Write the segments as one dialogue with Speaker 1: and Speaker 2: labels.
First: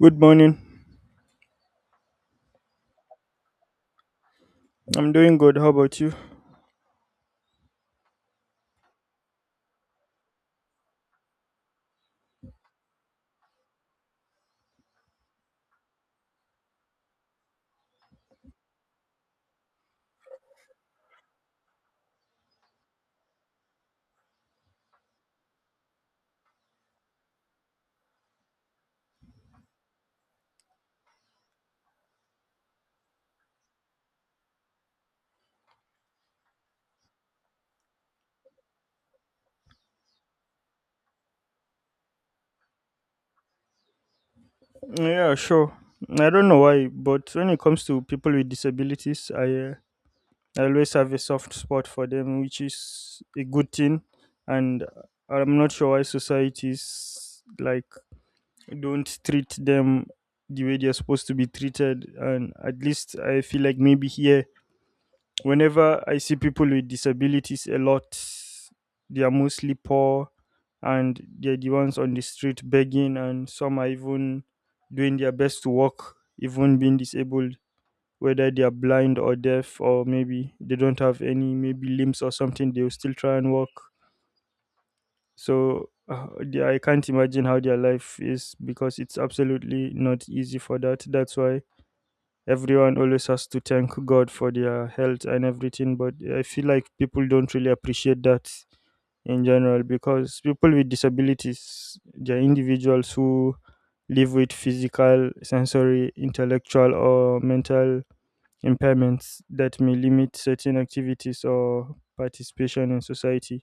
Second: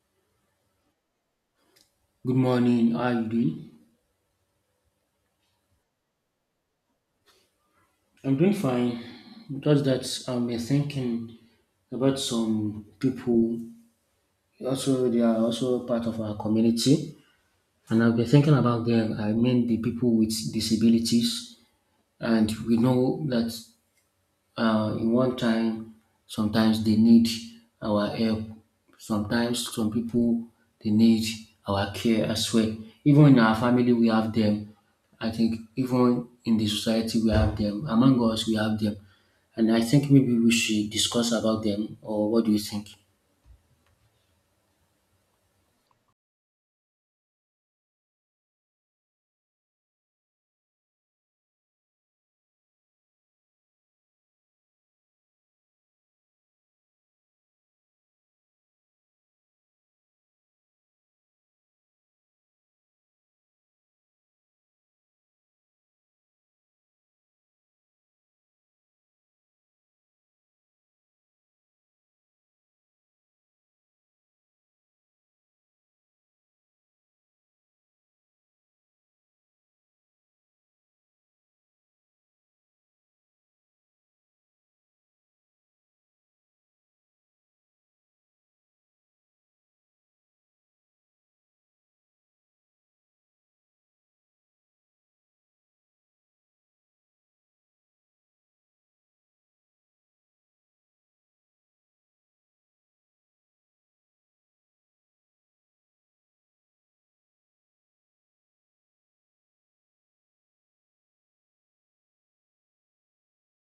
Speaker 1: Good morning.
Speaker 2: Good morning. How are you doing?
Speaker 1: I'm doing good. How about you?
Speaker 2: I'm doing fine. Just that I'm thinking about some people. Also, they are also part of our community, and I've been thinking about them. I mean, the people with disabilities, and we know that in one time sometimes they need our help sometimes some people they need our care as well even in our family we have them. I think even in the society we have them among us, we have them. And I think maybe we should discuss about them, or what do you think?
Speaker 1: Yeah, sure. I don't know why, but when it comes to people with disabilities, I I always have a soft spot for them, which is a good thing. And I'm not sure why societies like don't treat them the way they're supposed to be treated. And at least I feel like maybe here whenever I see people with disabilities a lot, they are mostly poor and they're the ones on the street begging, and some are even doing their best to walk, even being disabled, whether they are blind or deaf, or maybe they don't have any maybe limbs or something, they will still try and walk. So I can't imagine how their life is because it's absolutely not easy for that. That's why everyone always has to thank God for their health and everything, but I feel like people don't really appreciate that in general because people with disabilities, they're individuals who live with physical, sensory, intellectual, or mental impairments that may limit certain activities or participation in society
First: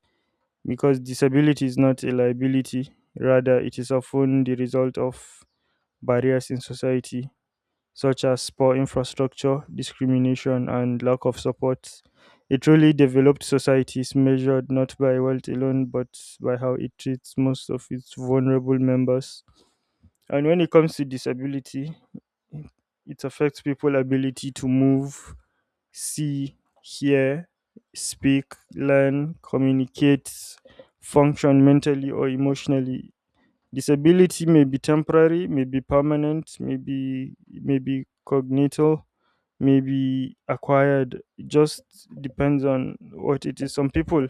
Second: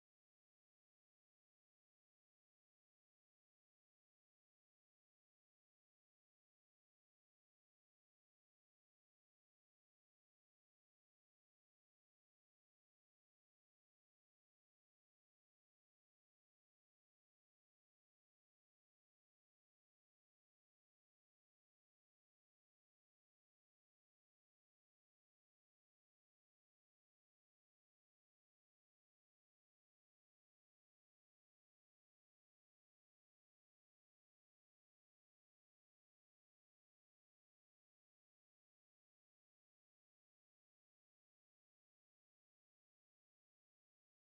Speaker 1: because disability is not a liability, rather, it is often the result of barriers in society such as poor infrastructure, discrimination, and lack of support. A truly developed society is measured not by wealth alone, but by how it treats most of its vulnerable members. And when it comes to disability, it affects people's ability to move, see, hear, speak, learn, communicate, function mentally or emotionally. Disability may be temporary, may be permanent, may be cognital, may be acquired. It just depends on what it is. Some people,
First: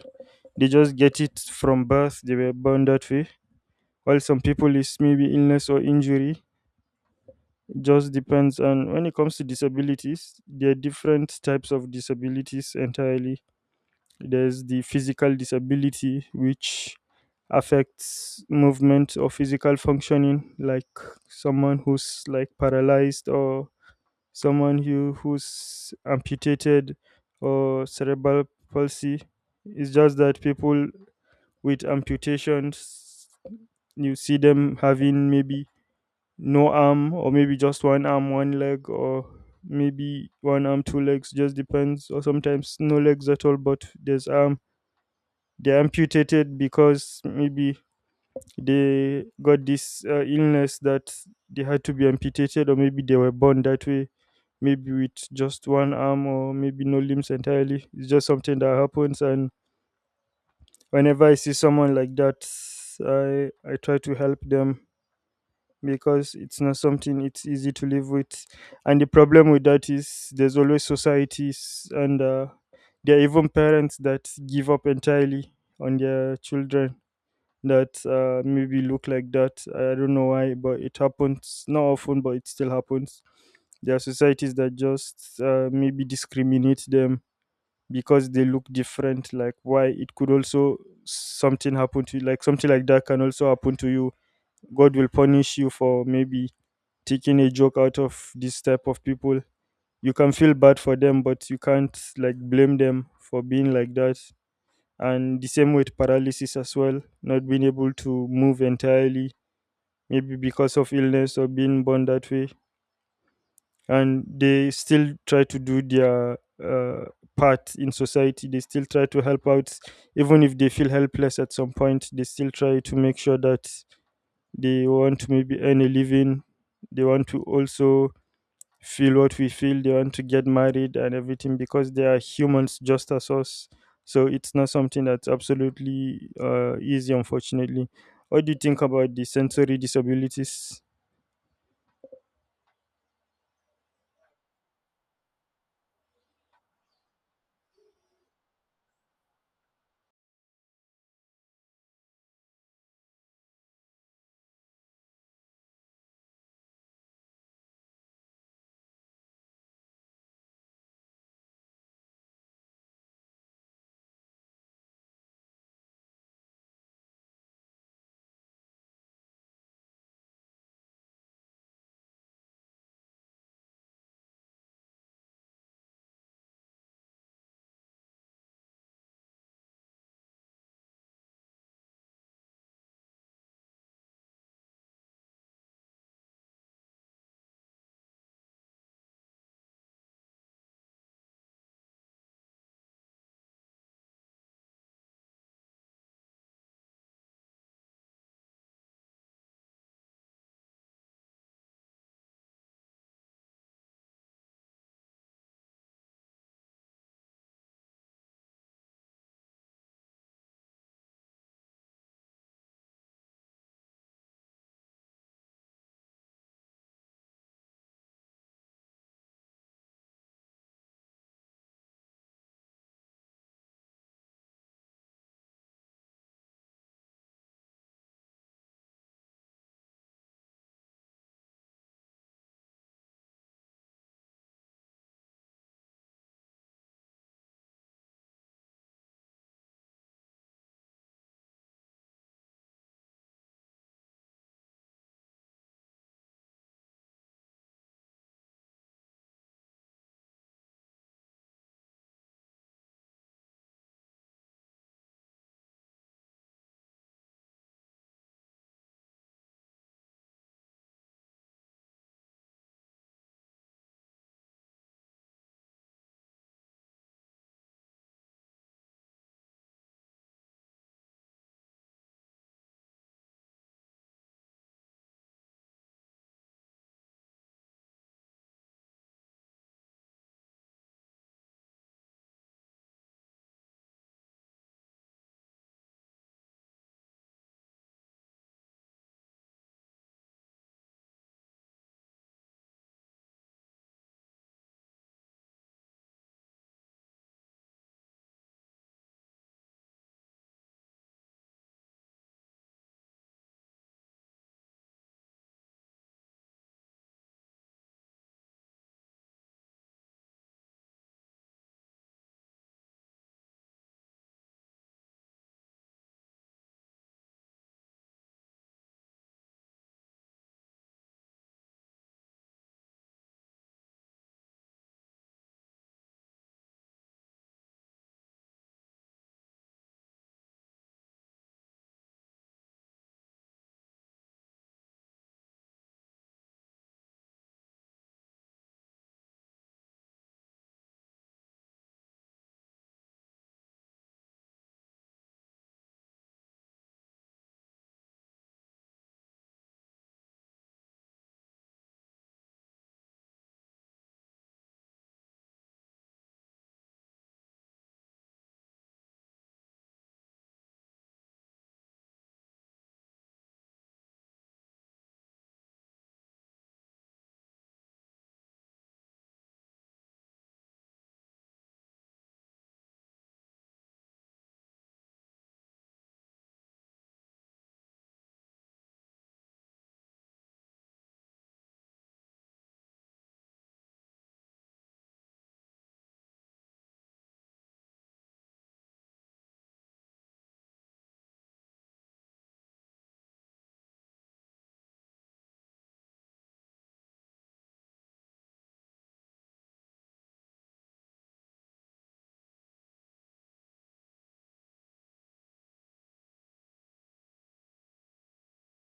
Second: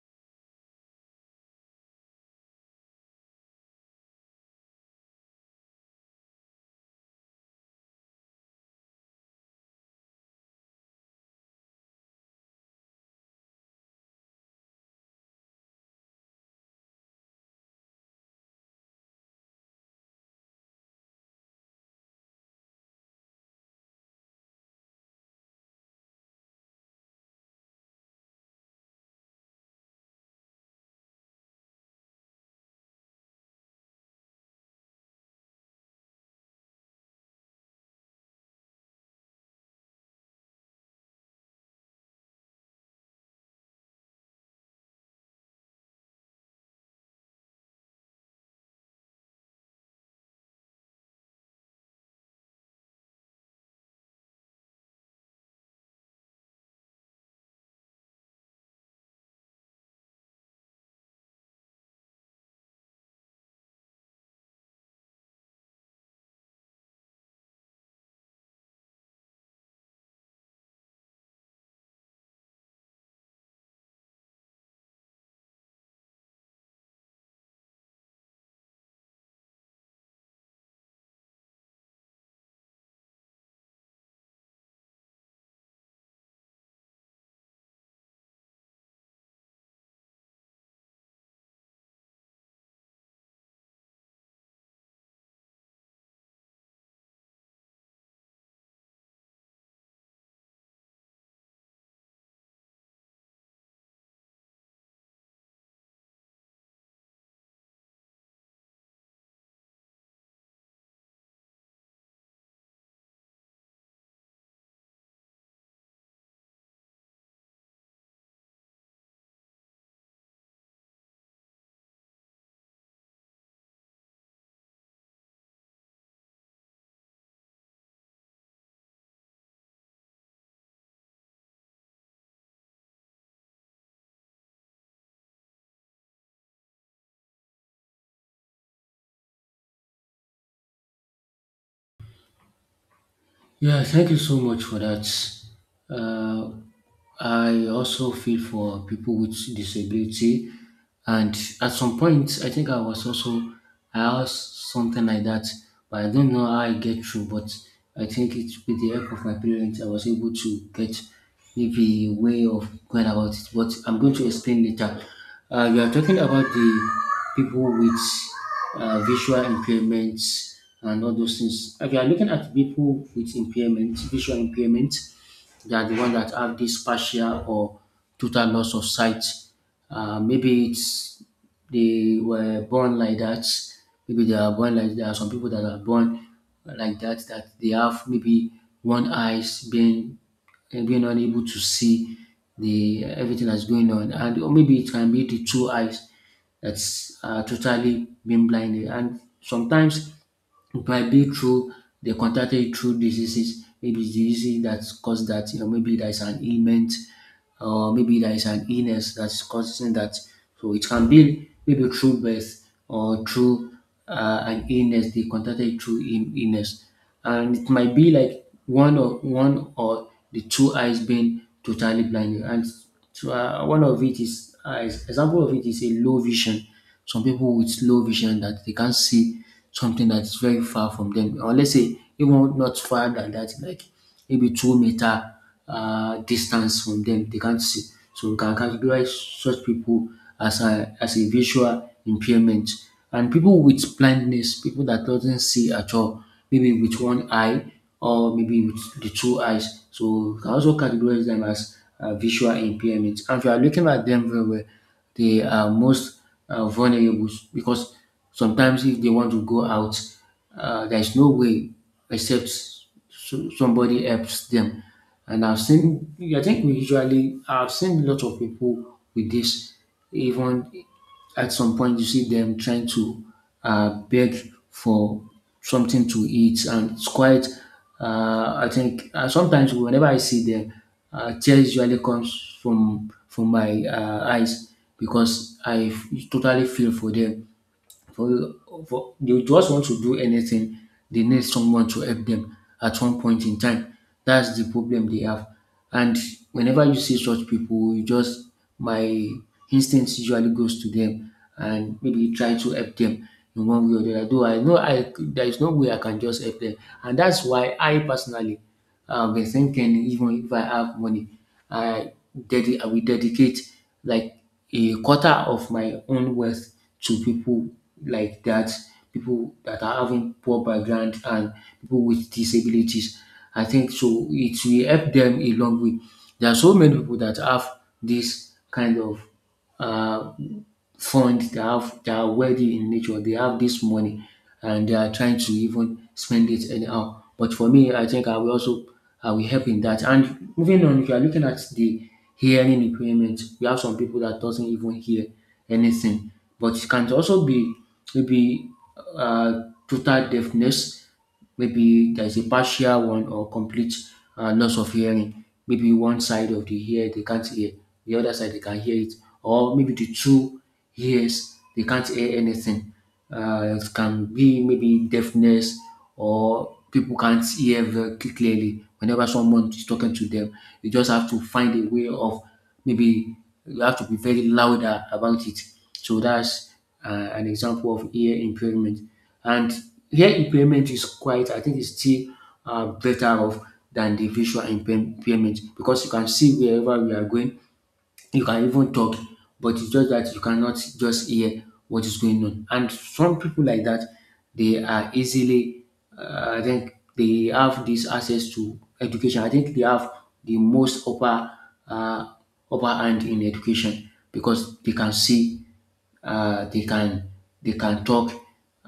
Speaker 1: they just get it from birth, they were born that way. While some people, is maybe illness or injury. It just depends on when it comes to disabilities, there are different types of disabilities entirely. There's the physical disability which affects movement or physical functioning like someone who's like paralyzed or someone who's amputated or cerebral palsy. It's just that people with amputations, you see them having maybe no arm, or maybe just one arm one leg, or maybe one arm two legs, just depends, or sometimes no legs at all but there's arm. They're amputated because maybe they got this illness that they had to be amputated, or maybe they were born that way, maybe with just one arm or maybe no limbs entirely. It's just something that happens. And whenever I see someone like that, I try to help them because it's not something it's easy to live with. And the problem with that is there's always societies, and there are even parents that give up entirely on their children that maybe look like that. I don't know why, but it happens. Not often, but it still happens. There are societies that just maybe discriminate them because they look different. Like why, it could also something happen to you, like something like that can also happen to you. God will punish you for maybe taking a joke out of this type of people. You can feel bad for them, but you can't like blame them for being like that. And the same with paralysis as well, not being able to move entirely, maybe because of illness or being born that way. And they still try to do their uh, part in society, they still try to help out even if they feel helpless at some point. They still try to make sure that they want to maybe earn a living, they want to also feel what we feel, they want to get married and everything because they are humans just as us. So it's not something that's absolutely easy, unfortunately. What do you think about the sensory disabilities?
Speaker 2: Yeah, thank you so much for that. Uh, I also feel for people with disability, and at some point, I think I was also I asked something like that, but I don't know how I get through. But I think it with the help of my parents, I was able to get maybe a way of going about it. But I'm going to explain later. We are talking about the people with visual impairments and all those things. If you are looking at people with impairment, visual impairment, they are the ones that have this partial or total loss of sight. Maybe it's they were born like that. Maybe they are born like there are some people that are born like that that they have maybe one eyes being and being unable to see the everything that's going on, and or maybe it can be the two eyes that's totally being blinded, and sometimes by being through they contacted you through diseases. Maybe it's diseases that's caused that, you know, maybe there is an ailment or maybe there is an illness that's causing that. So it can be maybe through birth or through an illness. They contacted you through illness, and it might be like one or the two eyes being totally blind. And so one of it is example of it is a low vision some people with low vision that they can't see something that is very far from them or let's say even not far than that like maybe 2 meter distance from them. They can't see. So we can categorize such people as as a visual impairment. And people with blindness, people that doesn't see at all, maybe with one eye or maybe with the two eyes. So we can also categorize them as visual impairment. And if you are looking at them very well, they are most vulnerable because sometimes if they want to go out, there is no way except so somebody helps them. And I've seen, I think we usually, I've seen a lot of people with this. Even at some point, you see them trying to beg for something to eat, and it's quite. I think sometimes whenever I see them, tears usually comes from my eyes because I totally feel for them for, for they just want to do anything, they need someone to help them at one point in time. That's the problem they have. And whenever you see such people, you just my instinct usually goes to them and maybe try to help them in one way or the other. Though I know I there is no way I can just help them, and that's why I personally I've been thinking even if I have money, I will dedicate like a quarter of my own wealth to people like that, people that are having poor background and people with disabilities. I think so it will help them a long way. There are so many people that have this kind of uh, fund, they have they are wealthy in nature, they have this money and they are trying to even spend it anyhow. But for me, I think I will also I will help in that. And moving on, if you are looking at the hearing impairment, we have some people that doesn't even hear anything, but it can also be maybe uh, total deafness. Maybe there's a partial one or complete loss of hearing. Maybe one side of the ear they can't hear, the other side they can hear it, or maybe the two ears they can't hear anything. It can be maybe deafness or people can't hear very clearly whenever someone is talking to them. You just have to find a way of maybe you have to be very louder about it. So that's an example of ear impairment. And here impairment is quite, I think it's still better off than the impairment because you can see wherever we are going, you can even talk, but it's just that you cannot just hear what is going on. And some people like that, they are easily, I think they have this access to education. I think they have the most upper, uh, upper hand in education because they can see uh, they can they can talk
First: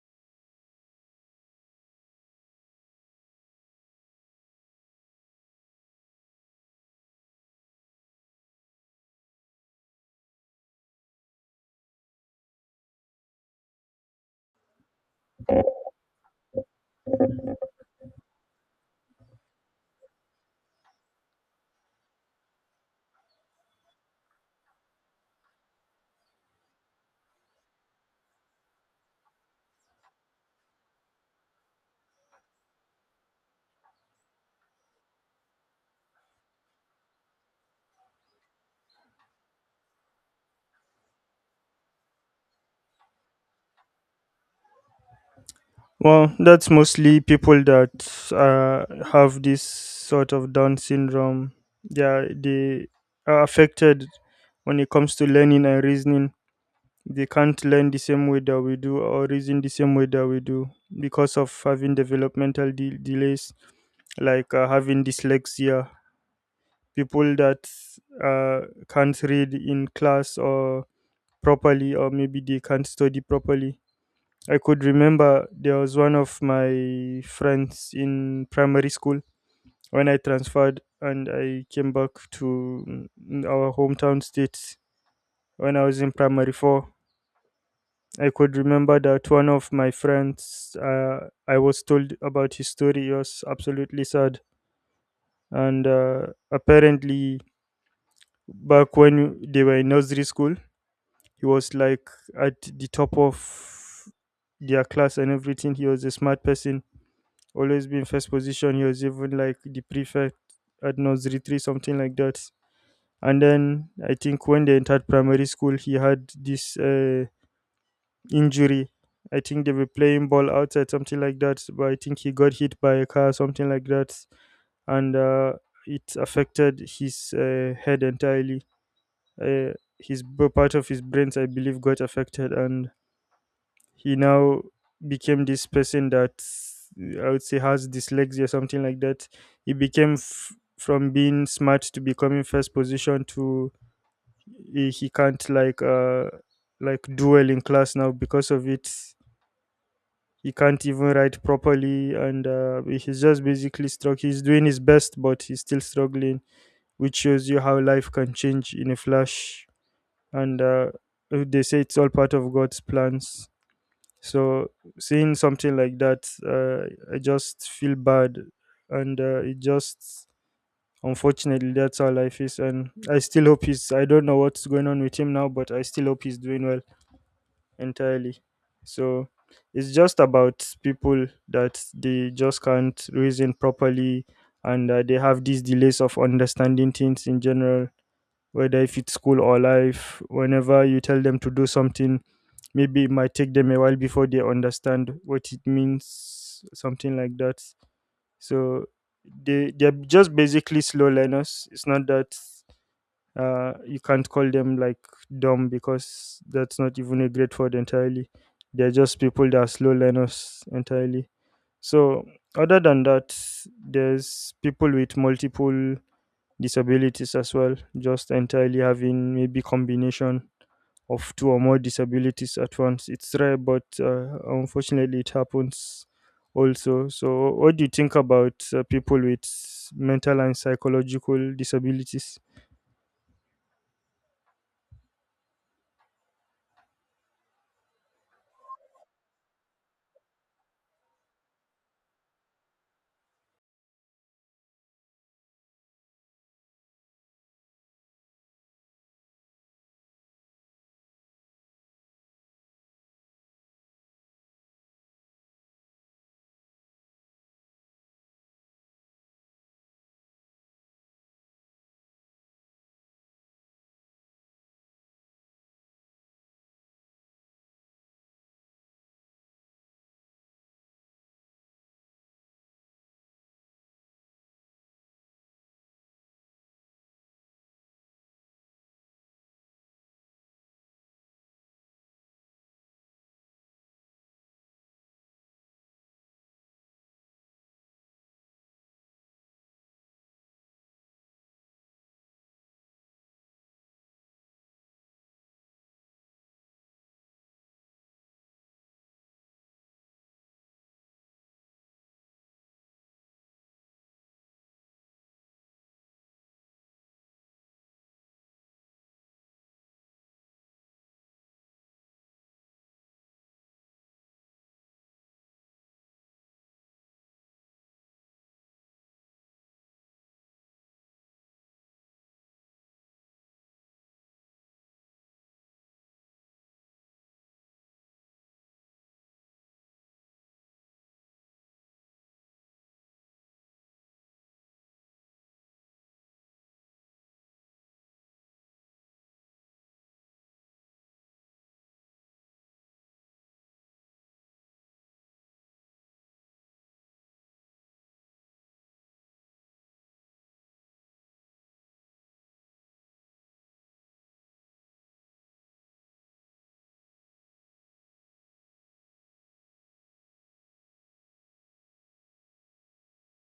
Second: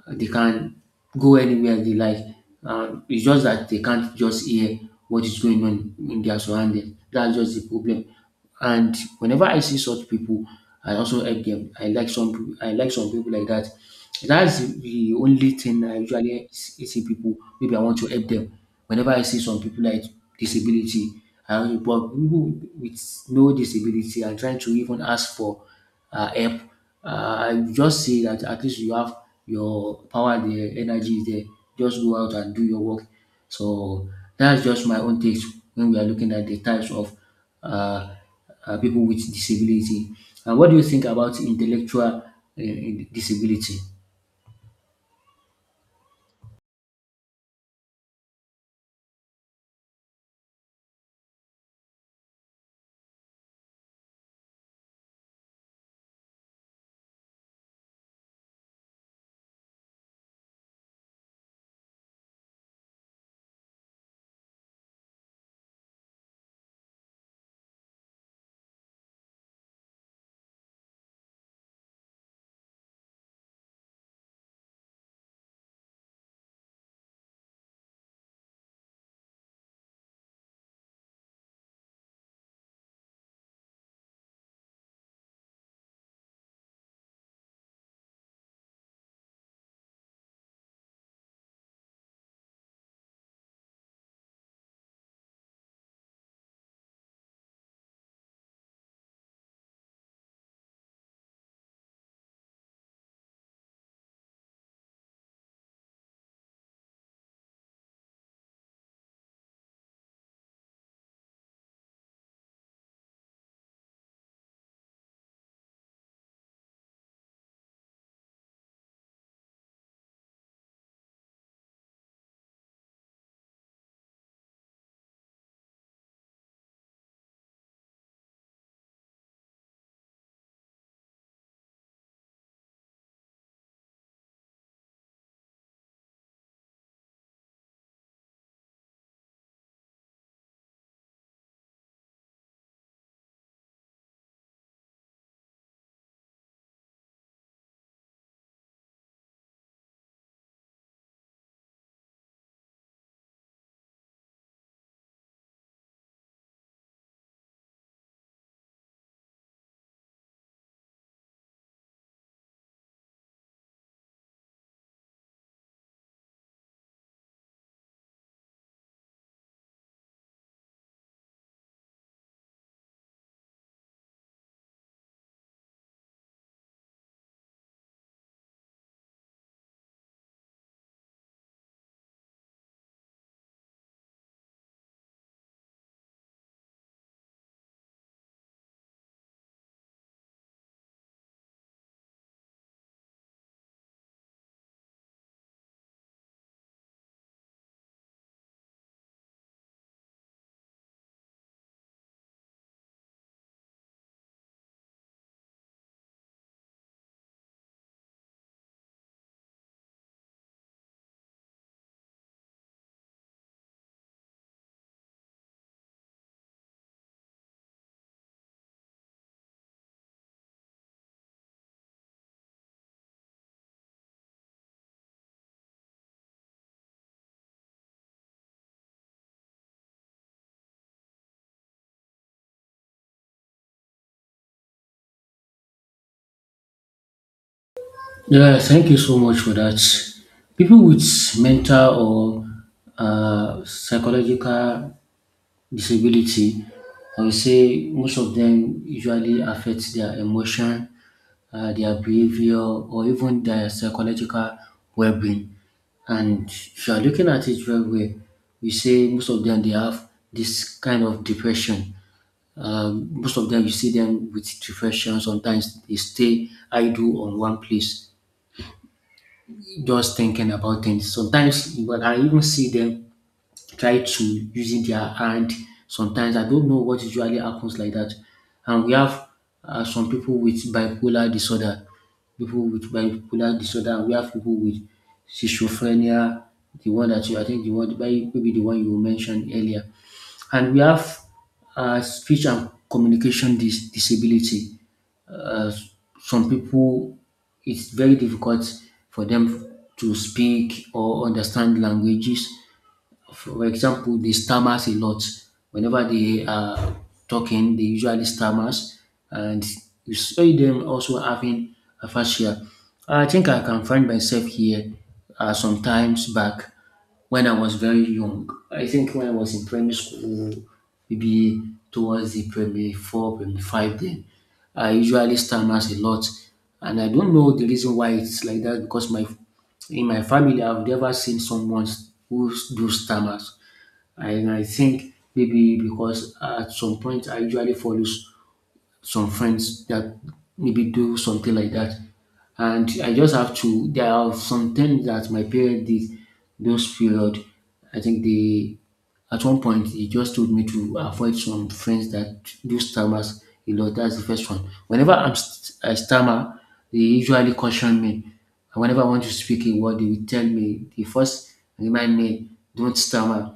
Speaker 2: they can go anywhere they like. It's just that they can't just hear what is going on in their surroundings. That's just the problem. And whenever I see such people, I also help them. I like some people like that. That's the only thing I usually see people maybe I want to help them. Whenever I see some people like disability, I want to, but people with no disability I'm trying to even ask for help. You just say that at least you have your power there, energy is there. Just go out and do your work. So that's just my own take when we are looking at the types of uh, people with disability. And what do you think about intellectual disability?
Speaker 1: Well, that's mostly people that uh, have this sort of Down syndrome. Yeah, they are affected when it comes to learning and reasoning. They can't learn the same way that we do or reason the same way that we do because of having delays, like having dyslexia, people that can't read in class or properly, or maybe they can't study properly. I could remember there was one of my friends in primary school when I transferred and I came back to our hometown state when I was in primary four. I could remember that one of my friends, I was told about his story. It was absolutely sad. And apparently, back when they were in nursery school, he was like at the top of their class and everything. He was a smart person, always been first position. He was even like the prefect at nursery three, something like that. And then I think when they entered primary school, he had this. Injury. I think they were playing ball outside, something like that. But I think he got hit by a car, something like that, and it affected his head entirely. Uh, Part of his brains, I believe, got affected, and he now became this person that I would say has dyslexia, something like that. He became from being smart to becoming first position to he can't like duel in class now because of it. He can't even write properly, and he's just basically struck, he's doing his best but he's still struggling, which shows you how life can change in a flash. And they say it's all part of God's plans. So, seeing something like that, I just feel bad. And it just, unfortunately, that's how life is. And I still hope he's, I don't know what's going on with him now, but I still hope he's doing well entirely. So it's just about people that they just can't reason properly, and they have these delays of understanding things in general, whether if it's school or life. Whenever you tell them to do something, maybe it might take them a while before they understand what it means, something like that. So they're just basically slow learners. It's not that you can't call them like dumb because that's not even a great word entirely. They're just people that are slow learners entirely. So, other than that, there's people with multiple disabilities as well, just entirely having maybe combination of two or more disabilities at once. It's rare, but unfortunately, it happens also. So, what do you think about people with mental and psychological disabilities?
Speaker 2: Yeah, thank you so much for that. People with mental or psychological disability, I would say most of them usually affect their emotion, their behavior, or even their psychological well-being. And if you are looking at it very well, we say most of them they have this kind of depression. Most of them you see them with depression. Sometimes they stay idle on one place, just thinking about things. Sometimes, but I even see them try to using their hand. Sometimes I don't know what usually happens like that. And we have some people with bipolar disorder, and we have people with schizophrenia, the one that you, I think, the one maybe the one you mentioned earlier. And we have speech and communication disability. Uh, some people, it's very difficult for them to speak or understand languages. For example, they stammers a lot. Whenever they are talking, they usually stammers, and you see them also having aphasia. I think I can find myself here sometimes back when I was very young. I think when I was in primary school, maybe towards the primary four, primary five, then I usually stammers a lot, and I don't know the reason why it's like that because my in my family, I've never seen someone who do stammers, and I think maybe because at some point I usually follow some friends that maybe do something like that. And I just have to, there are some things that my parents did those period. I think they, at one point, he just told me to avoid some friends that do stammers a lot. That's the first one. Whenever I stammer, they usually caution me. And whenever I want to speak a word, they will tell me, they first remind me, don't stammer.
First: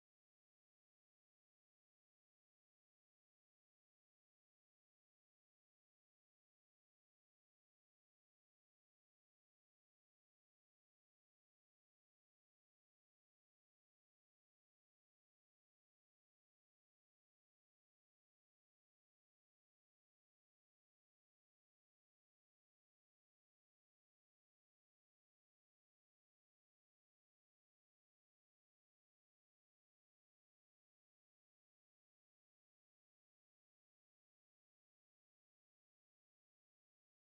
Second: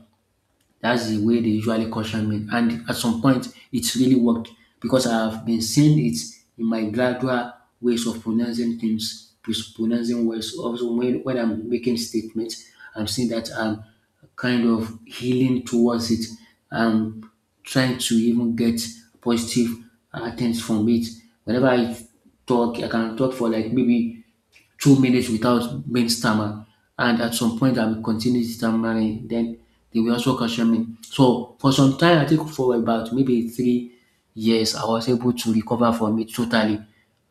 Speaker 2: That's the way they usually caution me. And at some point, it's really worked because I've been seeing it in my gradual ways of pronouncing things, pronouncing words. Also, when I'm making statements, I'm seeing that I'm kind of healing towards it. I'm trying to even get positive things from it. Whenever I talk, I can talk for like maybe 2 minutes without being stammer. And at some point, I will continue stammering. Then they will also caution me. So for some time, I think for about maybe 3 years, I was able to recover from it totally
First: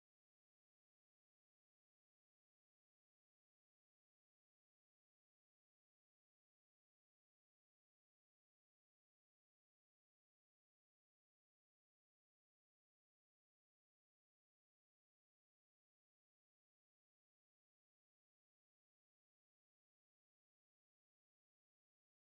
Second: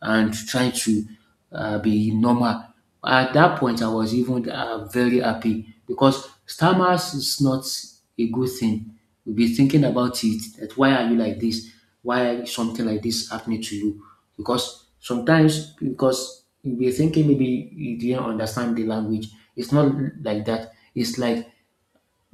Speaker 2: and try to be normal. At that point, I was even very happy because stammers is not a good thing. You'll be thinking about it that why are you like this? Why is something like this happening to you? Because sometimes, because you'll be thinking maybe you didn't understand the language. It's not like that. It's like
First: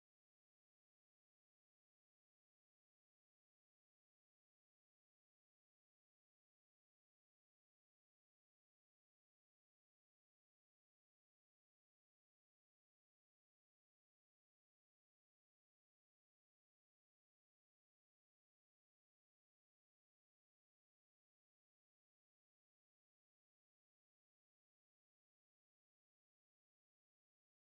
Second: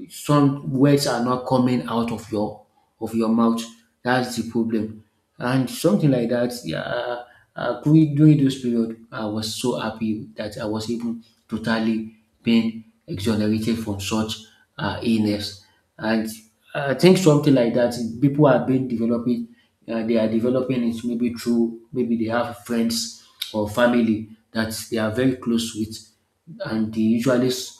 Speaker 2: some words are not coming out of your mouth. That's the problem. And something like that, yeah, during those period, I was so happy that I was even totally being exonerated from such illness. And I think something like that, people have been developing, they are developing it maybe through, maybe they have friends or family that they are very close with, and they usually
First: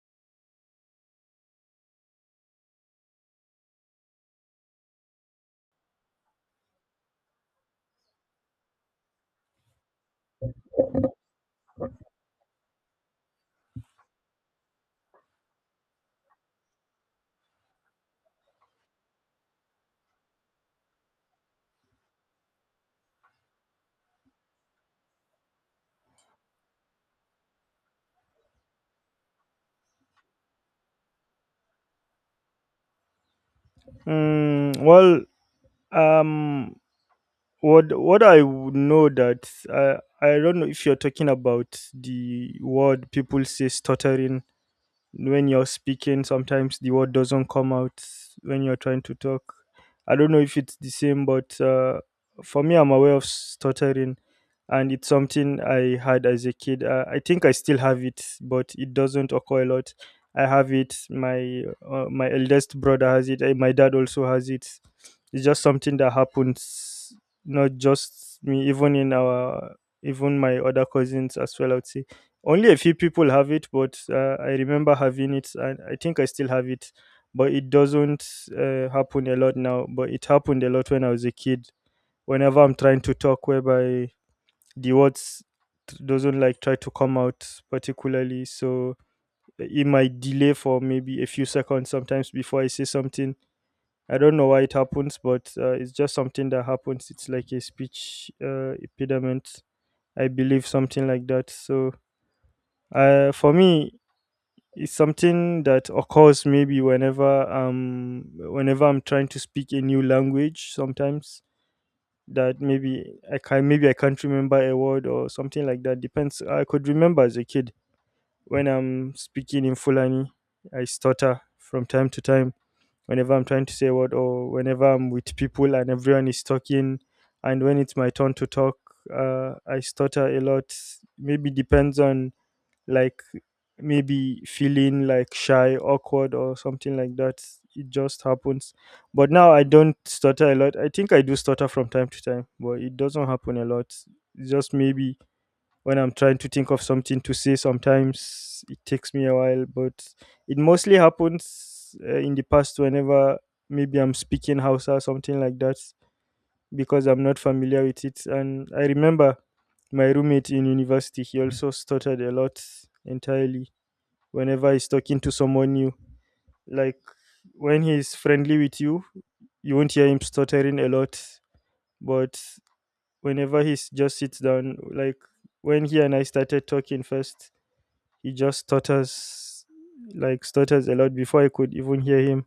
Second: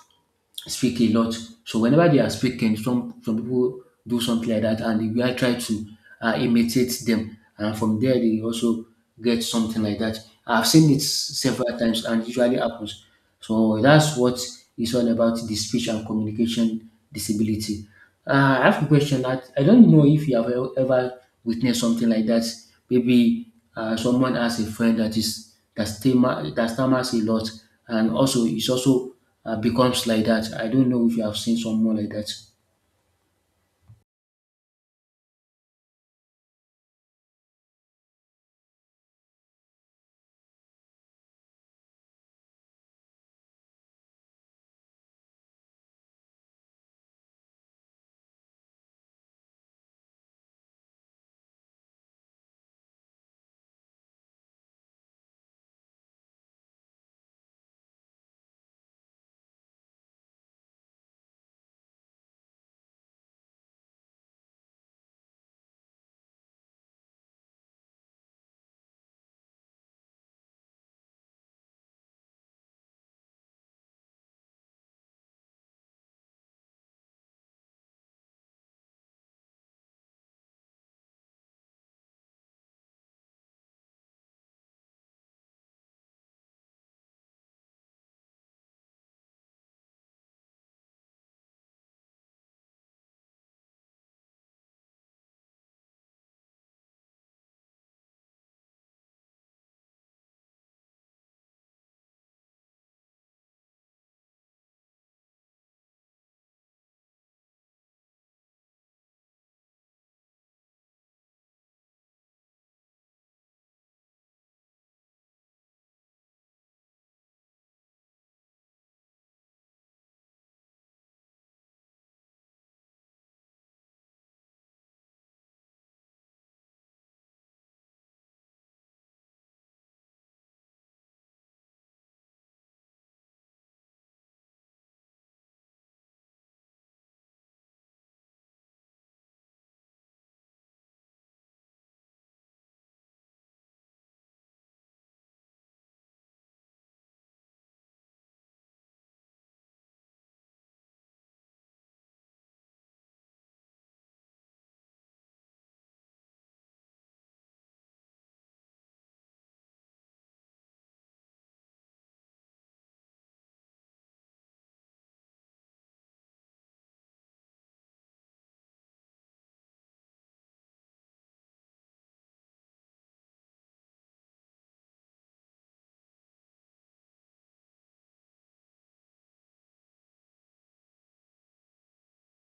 Speaker 2: speak a lot. So whenever they are speaking, some people do something like that, and the guy try to imitate them, and from there they also get something like that. I've seen it several times, and it usually happens. So that's what it's all about: the speech and communication disability. I have a question that I don't know if you have ever witnessed something like that. Maybe someone has a friend that is that stammers a lot, and also is also becomes like that. I don't know if you have seen someone like that.
Speaker 1: Mm, well, um, what what I would know that I don't know if you're talking about the word people say stuttering, when you're speaking sometimes the word doesn't come out when you're trying to talk. I don't know if it's the same, but for me, I'm aware of stuttering, and it's something I had as a kid. I think I still have it, but it doesn't occur a lot. I have it, my my eldest brother has it, and my dad also has it. It's just something that happens, not just me. Even in our even my other cousins as well, I would say only a few people have it, but I remember having it, and I think I still have it. But it doesn't happen a lot now. But it happened a lot when I was a kid. Whenever I'm trying to talk, whereby the doesn't like try to come out particularly, so it might delay for maybe a few seconds sometimes before I say something. I don't know why it happens, but it's just something that happens. It's like a speech impediment, I believe, something like that. So for me, it's something that occurs maybe whenever I'm trying to speak a new language sometimes, that maybe I can, maybe I can't remember a word or something like that. Depends. I could remember as a kid when I'm speaking in Fulani, I stutter from time to time whenever I'm trying to say a word, or whenever I'm with people and everyone is talking and when it's my turn to talk, I stutter a lot. Maybe depends on like maybe feeling like shy, awkward, or something like that. It just happens. But now I don't stutter a lot. I think I do stutter from time to time, but it doesn't happen a lot. It's just maybe when I'm trying to think of something to say, sometimes it takes me a while, but it mostly happens in the past whenever maybe I'm speaking Hausa or something like that because I'm not familiar with it. And I remember my roommate in university, he also stuttered a lot entirely whenever he's talking to someone new. Like when he's friendly with you, you won't hear him stuttering a lot. But whenever he just sits down, like when he and I started talking first, he just stutters, like stutters a lot before I could even hear him.